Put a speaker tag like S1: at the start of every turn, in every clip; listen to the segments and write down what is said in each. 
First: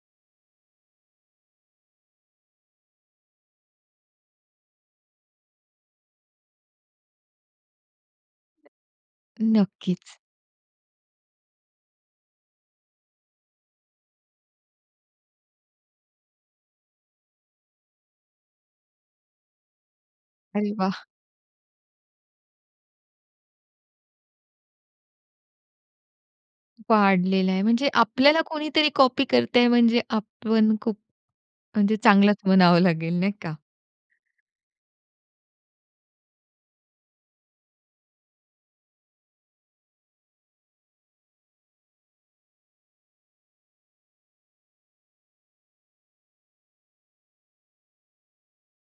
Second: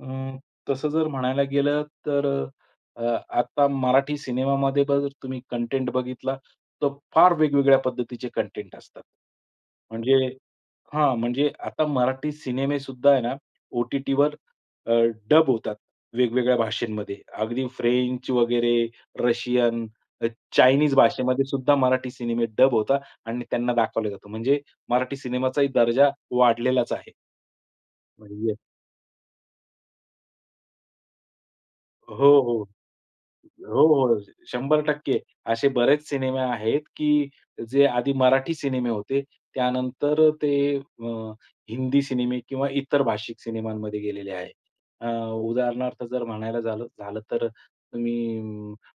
S1: अ, तसं जर म्हणायला गेलं तर अ, आता मराठी सिनेमामध्ये बघा जर तुम्ही कंटेंट बघितला तर फार वेगवेगळ्या पद्धतीचे कंटेंट असतात. म्हणजे
S2: नक्कीच.
S1: हां. म्हणजे आता मराठी सिनेमेसुद्धा आहे ना ओ-टी-टीवर अ, डब होतात. वेगवेगळ्या भाषेंमध्ये अगदी फ्रेंच वगैरे, अ, रशियन,
S2: अरे
S1: चाइनीज
S2: वाह!
S1: भाषेमध्ये सुद्धा मराठी सिनेमे डब होतात आणि त्यांना दाखवलं जातं. म्हणजे मराठी सिनेमाचाही दर्जा वाढलेलाच आहे.
S2: वाढलेला आहे. म्हणजे आपल्याला
S1: [unintelligible]
S2: कोणीतरी कॉपी करतंय म्हणजे आपण खूप, म्हणजे
S1: हो,
S2: चांगलच
S1: हो.
S2: म्हणावं लागेल नाही का?
S1: हो, हो. 100% असे बरेच सिनेमे आहेत की जे आधी मराठी सिनेमे होते. त्यानंतर ते अ, हिंदी सिनेमे किंवा इतर भाषिक सिनेमांमध्ये गेलेले आहेत. अ, उदाहरणार्थ जर म्हणायला झालं झालं तर तुम्ही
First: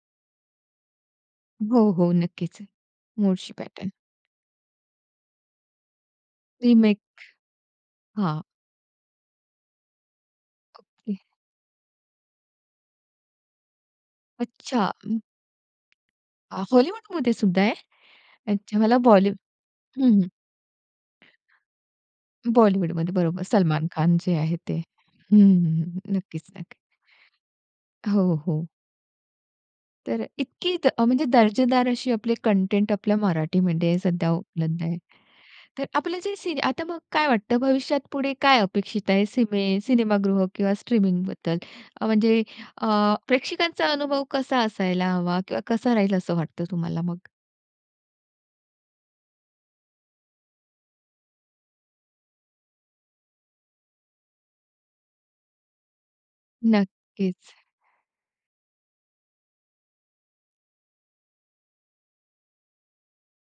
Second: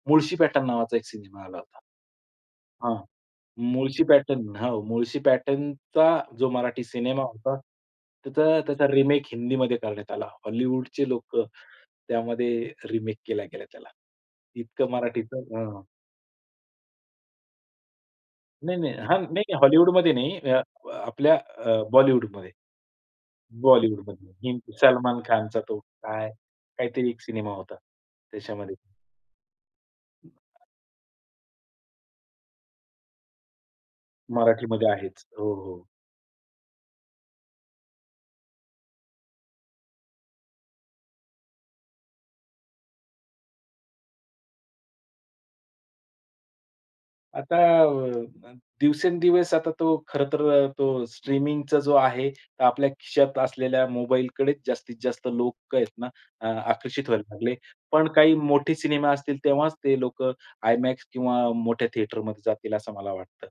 S1: मुळशी पॅटर्न नावाचा एक सिनेमा आला होता.
S2: हो, हो. नक्कीच आहे.
S1: हां,
S2: मूळशी पॅटर्न.
S1: मुळशी पॅटर्न हो. मुळशी पॅटर्नचा जो मराठी
S2: रिमेक.
S1: सिनेमा होता.
S2: हां.
S1: त्याचा त्याचा रिमेक हिंदीमध्ये करण्यात आला. हॉलिवूडचे
S2: ओके.
S1: लोकं त्यामध्ये रिमेक केल्या गेल्या त्याला.
S2: अच्छा.
S1: इतकं
S2: अ
S1: मराठीचं हं, हं.
S2: अ, हॉलिवूडमध्ये सुद्धा आहे.
S1: नाही,
S2: अच्छा
S1: नाही.
S2: मला
S1: हां,
S2: बॉली
S1: नाही
S2: हं.
S1: हॉलिवूडमध्ये नाही अ, आपल्या अ, बॉलिवूडमध्ये.
S2: हं. बॉलिवूडमध्ये बरोबर सलमान खान
S1: बॉलिवूडमध्ये
S2: जे आहे
S1: हिं
S2: ते.
S1: सलमान
S2: हं,
S1: खानचा तो
S2: हं.
S1: काय?
S2: नक्कीच, नक्कीच.
S1: काहीतरी एक सिनेमा होता.
S2: हो, हो.
S1: त्याच्यामध्ये.
S2: तर
S1: [unintelligible]
S2: इतकी अ, म्हणजे दर्जेदार अशी आपली कंटेंट आपल्या मराठीमध्ये सध्या उपलब्ध
S1: मराठीमध्ये
S2: आहे.
S1: आहेच. हो, हो.
S2: तर आपलं जे सिन आता मग काय वाटत भविष्यात पुढे काय अपेक्षित आहे सिमे सिनेमागृह किंवा स्ट्रीमिंग बद्दल? अ, म्हणजे अ, प्रेक्षकांचा अनुभव कसा असायला हवा किंवा कसा राहील असं वाटत तुम्हाला मग?
S1: आता अ, दिवसेंदिवस आता तो खर तर अ, तो स्ट्रीमिंगचा जो आहे तो आपल्या खिशात असलेल्या मोबाईलकडेच जास्तीतजास्त लोकं आहेत ना अ, आकर्षित व्हायला लागले.
S2: नक्कीच.
S1: पण काही मोठे सिनेमा असतील तेव्हाच ते लोकं IMAX किंवा मोठ्या थिएटरमध्ये जातील असं मला वाटतं.